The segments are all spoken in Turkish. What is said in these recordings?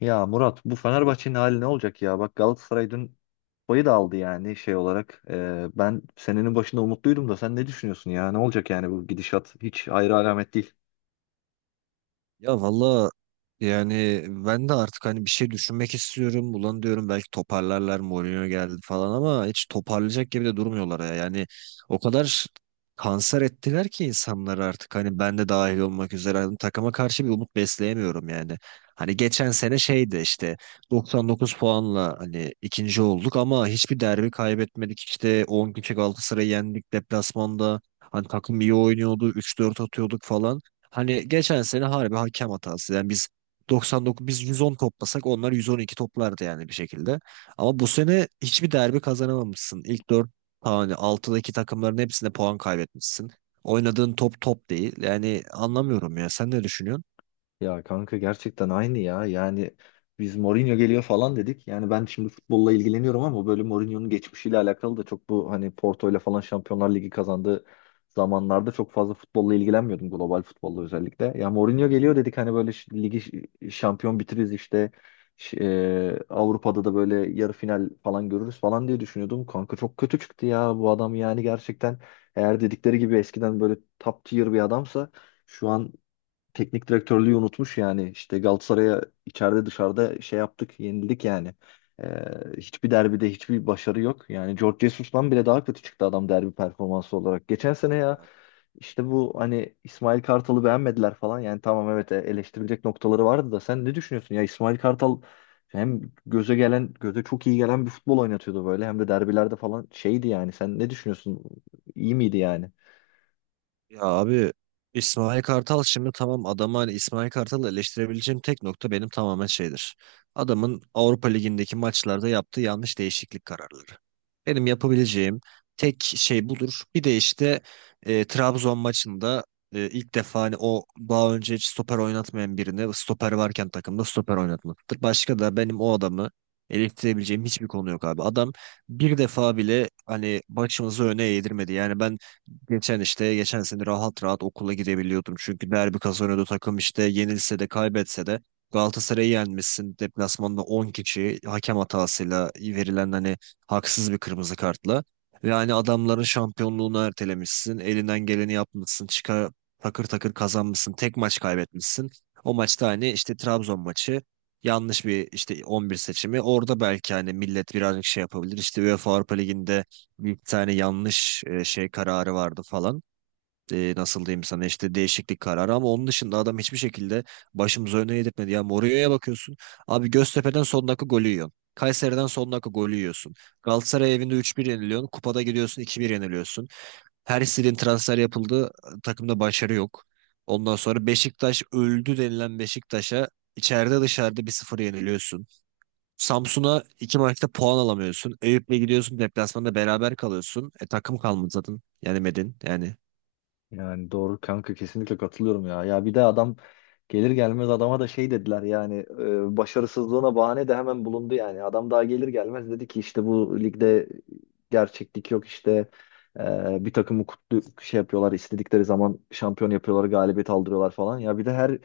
Ya Murat bu Fenerbahçe'nin hali ne olacak ya? Bak Galatasaray dün payı da aldı yani şey olarak. Ben senenin başında umutluydum da sen ne düşünüyorsun ya? Ne olacak yani bu gidişat? Hiç hayra alamet değil. Ya valla yani ben de artık hani bir şey düşünmek istiyorum. Ulan diyorum belki toparlarlar Mourinho geldi falan ama hiç toparlayacak gibi de durmuyorlar ya. Yani o kadar kanser ettiler ki insanları artık hani ben de dahil olmak üzere hani takıma karşı bir umut besleyemiyorum yani. Hani geçen sene şeydi işte 99 puanla hani ikinci olduk ama hiçbir derbi kaybetmedik. İşte 10 kişi Galatasaray'ı yendik deplasmanda. Hani takım iyi oynuyordu 3-4 atıyorduk falan. Hani geçen sene harbi hakem hatası. Yani biz 110 toplasak onlar 112 toplardı yani bir şekilde. Ama bu sene hiçbir derbi kazanamamışsın. İlk 4, hani altıdaki takımların hepsinde puan kaybetmişsin. Oynadığın top değil. Yani anlamıyorum ya. Sen ne düşünüyorsun? Ya kanka gerçekten aynı ya. Yani biz Mourinho geliyor falan dedik. Yani ben şimdi futbolla ilgileniyorum ama böyle Mourinho'nun geçmişiyle alakalı da çok bu hani Porto ile falan Şampiyonlar Ligi kazandığı zamanlarda çok fazla futbolla ilgilenmiyordum. Global futbolla özellikle. Ya Mourinho geliyor dedik hani böyle ligi şampiyon bitiririz işte. Avrupa'da da böyle yarı final falan görürüz falan diye düşünüyordum. Kanka çok kötü çıktı ya bu adam yani gerçekten eğer dedikleri gibi eskiden böyle top tier bir adamsa şu an teknik direktörlüğü unutmuş yani. İşte Galatasaray'a içeride dışarıda şey yaptık, yenildik yani. Ee, Hiçbir derbide hiçbir başarı yok. Yani George Jesus'tan bile daha kötü çıktı adam derbi performansı olarak. Geçen sene ya işte bu hani İsmail Kartal'ı beğenmediler falan. Yani tamam evet, eleştirilecek noktaları vardı da sen ne düşünüyorsun? Ya İsmail Kartal hem göze gelen, göze çok iyi gelen bir futbol oynatıyordu böyle. Hem de derbilerde falan şeydi yani. Sen ne düşünüyorsun? İyi miydi yani? Ya abi İsmail Kartal şimdi tamam adamı hani İsmail Kartal'ı eleştirebileceğim tek nokta benim tamamen şeydir. Adamın Avrupa Ligi'ndeki maçlarda yaptığı yanlış değişiklik kararları. Benim yapabileceğim tek şey budur. Bir de işte Trabzon maçında ilk defa hani o daha önce hiç stoper oynatmayan birini stoper varken takımda stoper oynatmaktır. Başka da benim o adamı eleştirebileceğim hiçbir konu yok abi. Adam bir defa bile hani başımızı öne eğdirmedi. Yani ben geçen işte geçen sene rahat okula gidebiliyordum. Çünkü derbi kazanıyordu takım işte yenilse de kaybetse de Galatasaray'ı yenmişsin. Deplasmanda 10 kişi hakem hatasıyla verilen hani haksız bir kırmızı kartla. Ve hani adamların şampiyonluğunu ertelemişsin. Elinden geleni yapmışsın. Çıkar takır kazanmışsın. Tek maç kaybetmişsin. O maçta hani işte Trabzon maçı yanlış bir işte 11 seçimi. Orada belki hani millet birazcık şey yapabilir. İşte UEFA Avrupa Ligi'nde bir tane yanlış şey kararı vardı falan. Nasıl diyeyim sana işte değişiklik kararı ama onun dışında adam hiçbir şekilde başımıza öne yedirtmedi. Ya Mourinho'ya bakıyorsun. Abi Göztepe'den son dakika golü yiyorsun. Kayseri'den son dakika golü yiyorsun. Galatasaray evinde 3-1 yeniliyorsun. Kupada gidiyorsun 2-1 yeniliyorsun. Her istediğin transfer yapıldı. Takımda başarı yok. Ondan sonra Beşiktaş öldü denilen Beşiktaş'a içeride dışarıda bir sıfır yeniliyorsun. Samsun'a iki maçta puan alamıyorsun. Eyüp'le gidiyorsun deplasmanda beraber kalıyorsun. E takım kalmadı zaten. Yani medin, yani Yani doğru kanka, kesinlikle katılıyorum ya. Ya bir de adam gelir gelmez adama da şey dediler yani, başarısızlığına bahane de hemen bulundu yani. Adam daha gelir gelmez dedi ki işte bu ligde gerçeklik yok, işte bir takımı kutlu şey yapıyorlar, istedikleri zaman şampiyon yapıyorlar, galibiyet aldırıyorlar falan. Ya bir de her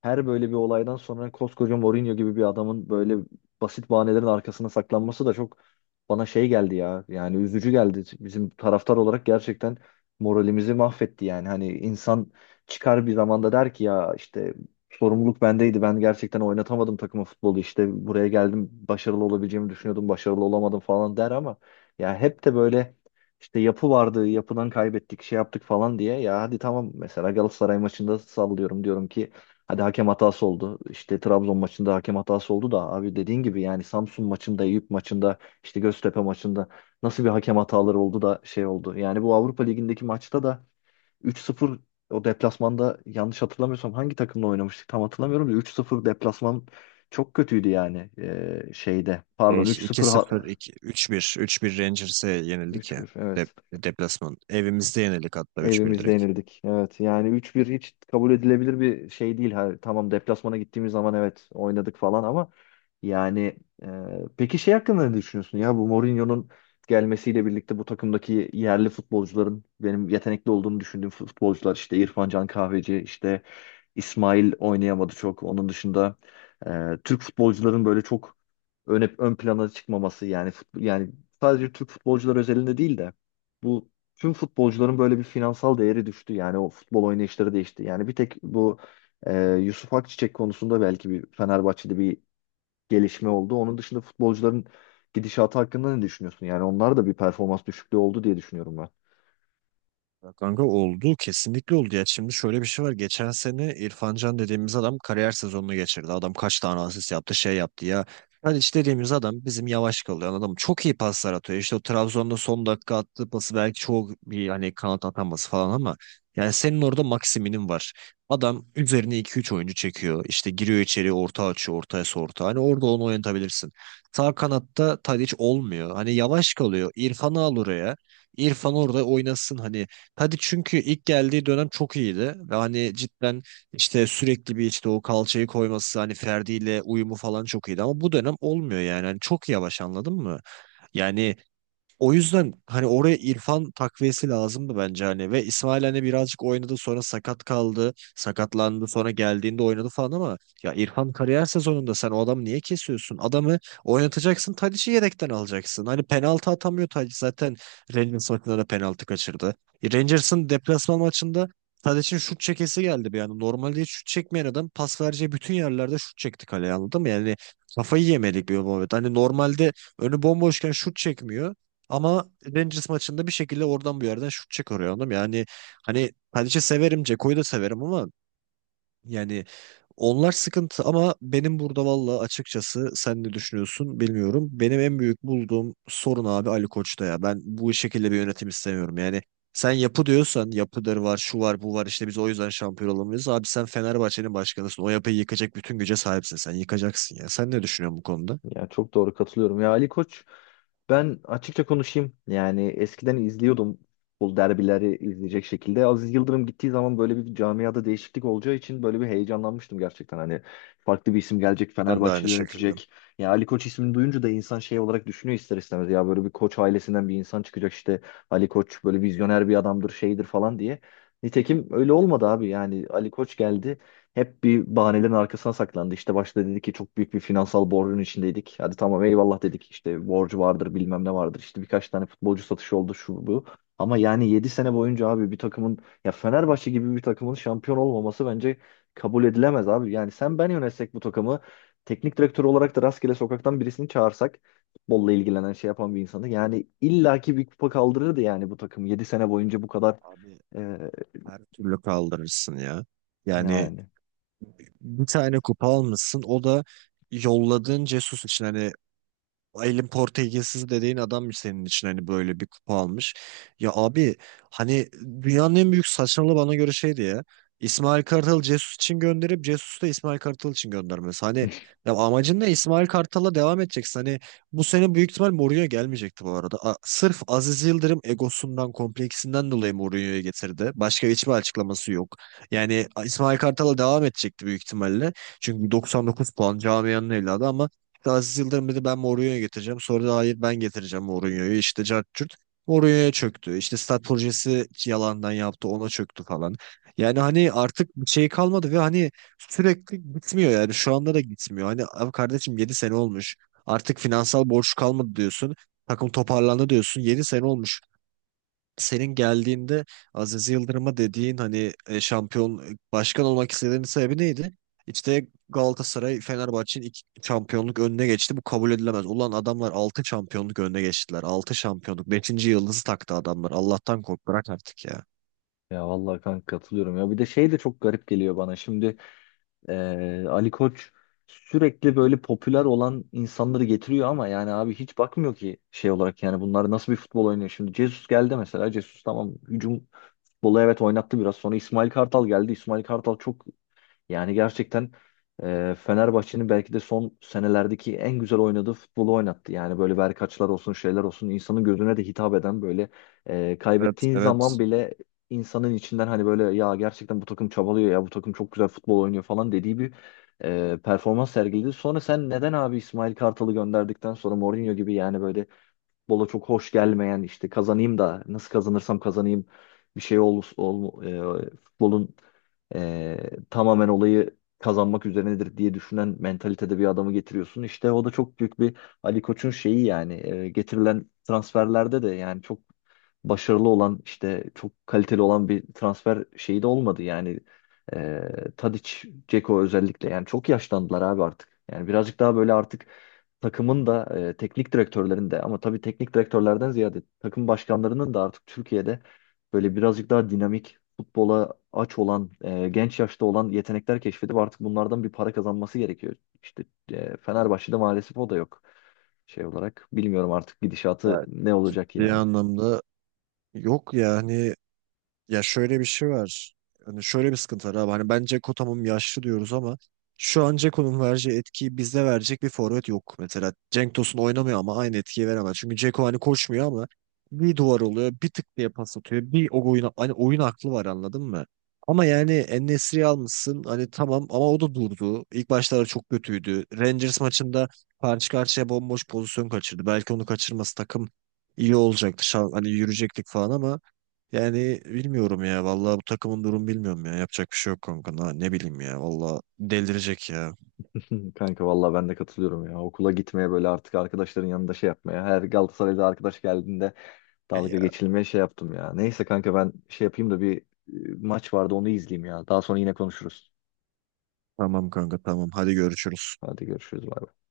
her böyle bir olaydan sonra koskoca Mourinho gibi bir adamın böyle basit bahanelerin arkasına saklanması da çok bana şey geldi ya. Yani üzücü geldi. Bizim taraftar olarak gerçekten moralimizi mahvetti yani. Hani insan çıkar bir zamanda der ki ya işte sorumluluk bendeydi. Ben gerçekten oynatamadım takımı, futbolu. İşte buraya geldim, başarılı olabileceğimi düşünüyordum. Başarılı olamadım falan der ama ya hep de böyle işte yapı vardı, yapıdan kaybettik, şey yaptık falan diye. Ya hadi tamam mesela Galatasaray maçında sallıyorum diyorum ki hadi hakem hatası oldu. İşte Trabzon maçında hakem hatası oldu da abi dediğin gibi yani Samsun maçında, Eyüp maçında, işte Göztepe maçında nasıl bir hakem hataları oldu da şey oldu. Yani bu Avrupa Ligi'ndeki maçta da 3-0, o deplasmanda yanlış hatırlamıyorsam hangi takımla oynamıştık tam hatırlamıyorum da 3-0 deplasman çok kötüydü yani. Şeyde. Pardon 3-0 3-1 Rangers'e yenildik ya. 3-1 evet. Deplasman. Evimizde yenildik hatta üç bir Evimizde direkt. yenildik. Evet yani 3-1 hiç kabul edilebilir bir şey değil. Ha, tamam deplasmana gittiğimiz zaman evet oynadık falan ama yani e, peki şey hakkında ne düşünüyorsun ya, bu Mourinho'nun gelmesiyle birlikte bu takımdaki yerli futbolcuların, benim yetenekli olduğunu düşündüğüm futbolcular işte İrfan Can Kahveci, işte İsmail oynayamadı çok. Onun dışında Türk futbolcuların böyle çok ön plana çıkmaması yani, yani sadece Türk futbolcular özelinde değil de bu tüm futbolcuların böyle bir finansal değeri düştü. Yani o futbol oynayışları değişti. Yani bir tek bu Yusuf Akçiçek konusunda belki bir Fenerbahçe'de bir gelişme oldu. Onun dışında futbolcuların gidişatı hakkında ne düşünüyorsun? Yani onlar da bir performans düşüklüğü oldu diye düşünüyorum ben. Ya kanka oldu. Kesinlikle oldu ya. Şimdi şöyle bir şey var. Geçen sene İrfan Can dediğimiz adam kariyer sezonunu geçirdi. Adam kaç tane asist yaptı şey yaptı ya. Hadi işte dediğimiz adam bizim yavaş kalıyor. Adam çok iyi paslar atıyor. İşte o Trabzon'da son dakika attığı pası belki çok bir hani kanat ataması falan ama yani senin orada maksiminin var. Adam üzerine iki üç oyuncu çekiyor. İşte giriyor içeri orta açıyor. Ortaya orta. Hani orada onu oynatabilirsin. Sağ kanatta Tadic olmuyor. Hani yavaş kalıyor. İrfan'ı al oraya. İrfan orada oynasın hani. Hadi çünkü ilk geldiği dönem çok iyiydi. Ve hani cidden işte sürekli bir işte o kalçayı koyması hani Ferdi ile uyumu falan çok iyiydi. Ama bu dönem olmuyor yani. Hani çok yavaş, anladın mı? Yani o yüzden hani oraya İrfan takviyesi lazımdı bence hani ve İsmail hani birazcık oynadı sonra sakatlandı sonra geldiğinde oynadı falan ama ya İrfan kariyer sezonunda sen o adamı niye kesiyorsun? Adamı oynatacaksın, Tadic'i yedekten alacaksın. Hani penaltı atamıyor Tadic zaten, Rangers maçında da penaltı kaçırdı. Rangers'ın deplasman maçında Tadic'in şut çekesi geldi bir anda. Normalde hiç şut çekmeyen adam pas vereceği bütün yerlerde şut çekti kaleye, anladın mı? Yani kafayı yemedik bir muhabbet. Hani normalde önü bomboşken şut çekmiyor. Ama Rangers maçında bir şekilde oradan bir yerden şut çıkarıyor, anladın mı? Yani hani Tadic'i severim, Ceko'yu da severim ama yani onlar sıkıntı, ama benim burada valla açıkçası sen ne düşünüyorsun bilmiyorum. Benim en büyük bulduğum sorun abi Ali Koç'ta ya. Ben bu şekilde bir yönetim istemiyorum. Yani sen yapı diyorsan, yapıları var, şu var, bu var, işte biz o yüzden şampiyon olamıyoruz. Abi sen Fenerbahçe'nin başkanısın. O yapıyı yıkacak bütün güce sahipsin. Sen yıkacaksın ya. Sen ne düşünüyorsun bu konuda? Ya çok doğru, katılıyorum. Ya Ali Koç, ben açıkça konuşayım. Yani eskiden izliyordum bu derbileri, izleyecek şekilde. Aziz Yıldırım gittiği zaman böyle bir camiada değişiklik olacağı için böyle bir heyecanlanmıştım gerçekten. Hani farklı bir isim gelecek, Ben de Fenerbahçe aynı şekilde. yönetecek. Ya Ali Koç ismini duyunca da insan şey olarak düşünüyor ister istemez. Ya böyle bir Koç ailesinden bir insan çıkacak işte. Ali Koç böyle vizyoner bir adamdır, şeydir falan diye. Nitekim öyle olmadı abi. Yani Ali Koç geldi. Hep bir bahanelerin arkasına saklandı. İşte başta dedi ki çok büyük bir finansal borcun içindeydik. Hadi tamam eyvallah dedik. İşte borcu vardır, bilmem ne vardır. İşte birkaç tane futbolcu satışı oldu şu bu. Ama yani 7 sene boyunca abi bir takımın, ya Fenerbahçe gibi bir takımın şampiyon olmaması bence kabul edilemez abi. Yani sen ben yönetsek bu takımı, teknik direktör olarak da rastgele sokaktan birisini çağırsak, futbolla ilgilenen şey yapan bir insanı, yani illaki bir kupa kaldırırdı yani. Bu takım 7 sene boyunca bu kadar Abi e, her türlü kaldırırsın ya. Yani yani. bir tane kupa almışsın. O da yolladığın Cesus için hani. Elin Portekizsiz dediğin adammış senin için hani, böyle bir kupa almış. Ya abi hani dünyanın en büyük saçmalığı bana göre şeydi ya. İsmail Kartal Jesus için gönderip Jesus'u da İsmail Kartal için göndermesi. Hani ya amacın ne? İsmail Kartal'la devam edeceksin. Hani bu sene büyük ihtimal Mourinho gelmeyecekti bu arada. Sırf Aziz Yıldırım egosundan, kompleksinden dolayı Mourinho'yu getirdi. Başka hiçbir açıklaması yok. Yani İsmail Kartal'la devam edecekti büyük ihtimalle. Çünkü 99 puan camianın evladı ama Aziz Yıldırım dedi ben Mourinho'yu getireceğim. Sonra da hayır ben getireceğim Mourinho'yu. İşte cart curt. Mourinho'ya çöktü. İşte stat projesi yalandan yaptı ona çöktü falan. Yani hani artık bir şey kalmadı ve hani sürekli gitmiyor yani şu anda da gitmiyor. Hani abi kardeşim 7 sene olmuş. Artık finansal borç kalmadı diyorsun. Takım toparlandı diyorsun. Yedi sene olmuş senin geldiğinde Aziz Yıldırım'a dediğin hani şampiyon başkan olmak istediğinin sebebi neydi? İşte Galatasaray Fenerbahçe'nin iki şampiyonluk önüne geçti. Bu kabul edilemez. Ulan adamlar 6 şampiyonluk önüne geçtiler. 6 şampiyonluk. Beşinci yıldızı taktı adamlar. Allah'tan kork, bırak artık ya. Ya vallahi kanka katılıyorum ya. Bir de şey de çok garip geliyor bana. Şimdi Ali Koç sürekli böyle popüler olan insanları getiriyor ama yani abi hiç bakmıyor ki şey olarak yani bunlar nasıl bir futbol oynuyor. Şimdi Jesus geldi mesela. Jesus tamam, hücum futbolu evet oynattı biraz. Sonra İsmail Kartal geldi. İsmail Kartal çok, yani gerçekten Fenerbahçe'nin belki de son senelerdeki en güzel oynadığı futbolu oynattı. Yani böyle verkaçlar olsun, şeyler olsun, insanın gözüne de hitap eden böyle Evet, kaybettiği zaman evet. bile insanın içinden hani böyle ya gerçekten bu takım çabalıyor ya, bu takım çok güzel futbol oynuyor falan dediği bir performans sergiledi. Sonra sen neden abi İsmail Kartal'ı gönderdikten sonra Mourinho gibi yani böyle futbola çok hoş gelmeyen, işte kazanayım da nasıl kazanırsam kazanayım, bir şey ol futbolun tamamen olayı kazanmak üzerinedir diye düşünen mentalitede bir adamı getiriyorsun. İşte o da çok büyük bir Ali Koç'un şeyi yani, getirilen transferlerde de yani çok başarılı olan, işte çok kaliteli olan bir transfer şeyi de olmadı yani. E, Tadic, Dzeko özellikle yani çok yaşlandılar abi artık. Yani birazcık daha böyle artık takımın da teknik direktörlerin de, ama tabii teknik direktörlerden ziyade takım başkanlarının da artık Türkiye'de böyle birazcık daha dinamik futbola aç olan, genç yaşta olan yetenekler keşfedip artık bunlardan bir para kazanması gerekiyor. İşte Fenerbahçe'de maalesef o da yok şey olarak. Bilmiyorum artık gidişatı Ya, ne olacak ciddi yani. anlamda yok yani. Ya şöyle bir şey var. Hani şöyle bir sıkıntı var abi. Hani ben Dzeko tamam yaşlı diyoruz ama şu an Dzeko'nun vereceği etkiyi bizde verecek bir forvet yok. Mesela Cenk Tosun oynamıyor ama aynı etkiyi veremez. Çünkü Dzeko hani koşmuyor ama bir duvar oluyor, bir tık diye pas atıyor. Bir o oyun, hani oyun aklı var, anladın mı? Ama yani En-Nesyri'yi almışsın hani tamam ama o da durdu. İlk başlarda çok kötüydü. Rangers maçında karşı karşıya bomboş pozisyon kaçırdı. Belki onu kaçırması takım iyi olacaktı. Hani yürüyecektik falan ama yani bilmiyorum ya. Vallahi bu takımın durum bilmiyorum ya. Yapacak bir şey yok kanka. Ne bileyim ya. Vallahi delirecek ya. Hı, kanka vallahi ben de katılıyorum ya. Okula gitmeye böyle artık, arkadaşların yanında şey yapmaya. Her Galatasaray'da arkadaş geldiğinde dalga Ya geçilmeye şey yaptım ya. Neyse kanka ben şey yapayım da bir maç vardı onu izleyeyim ya. Daha sonra yine konuşuruz. tamam kanka, tamam. Hadi görüşürüz. Hadi görüşürüz. Bay bay.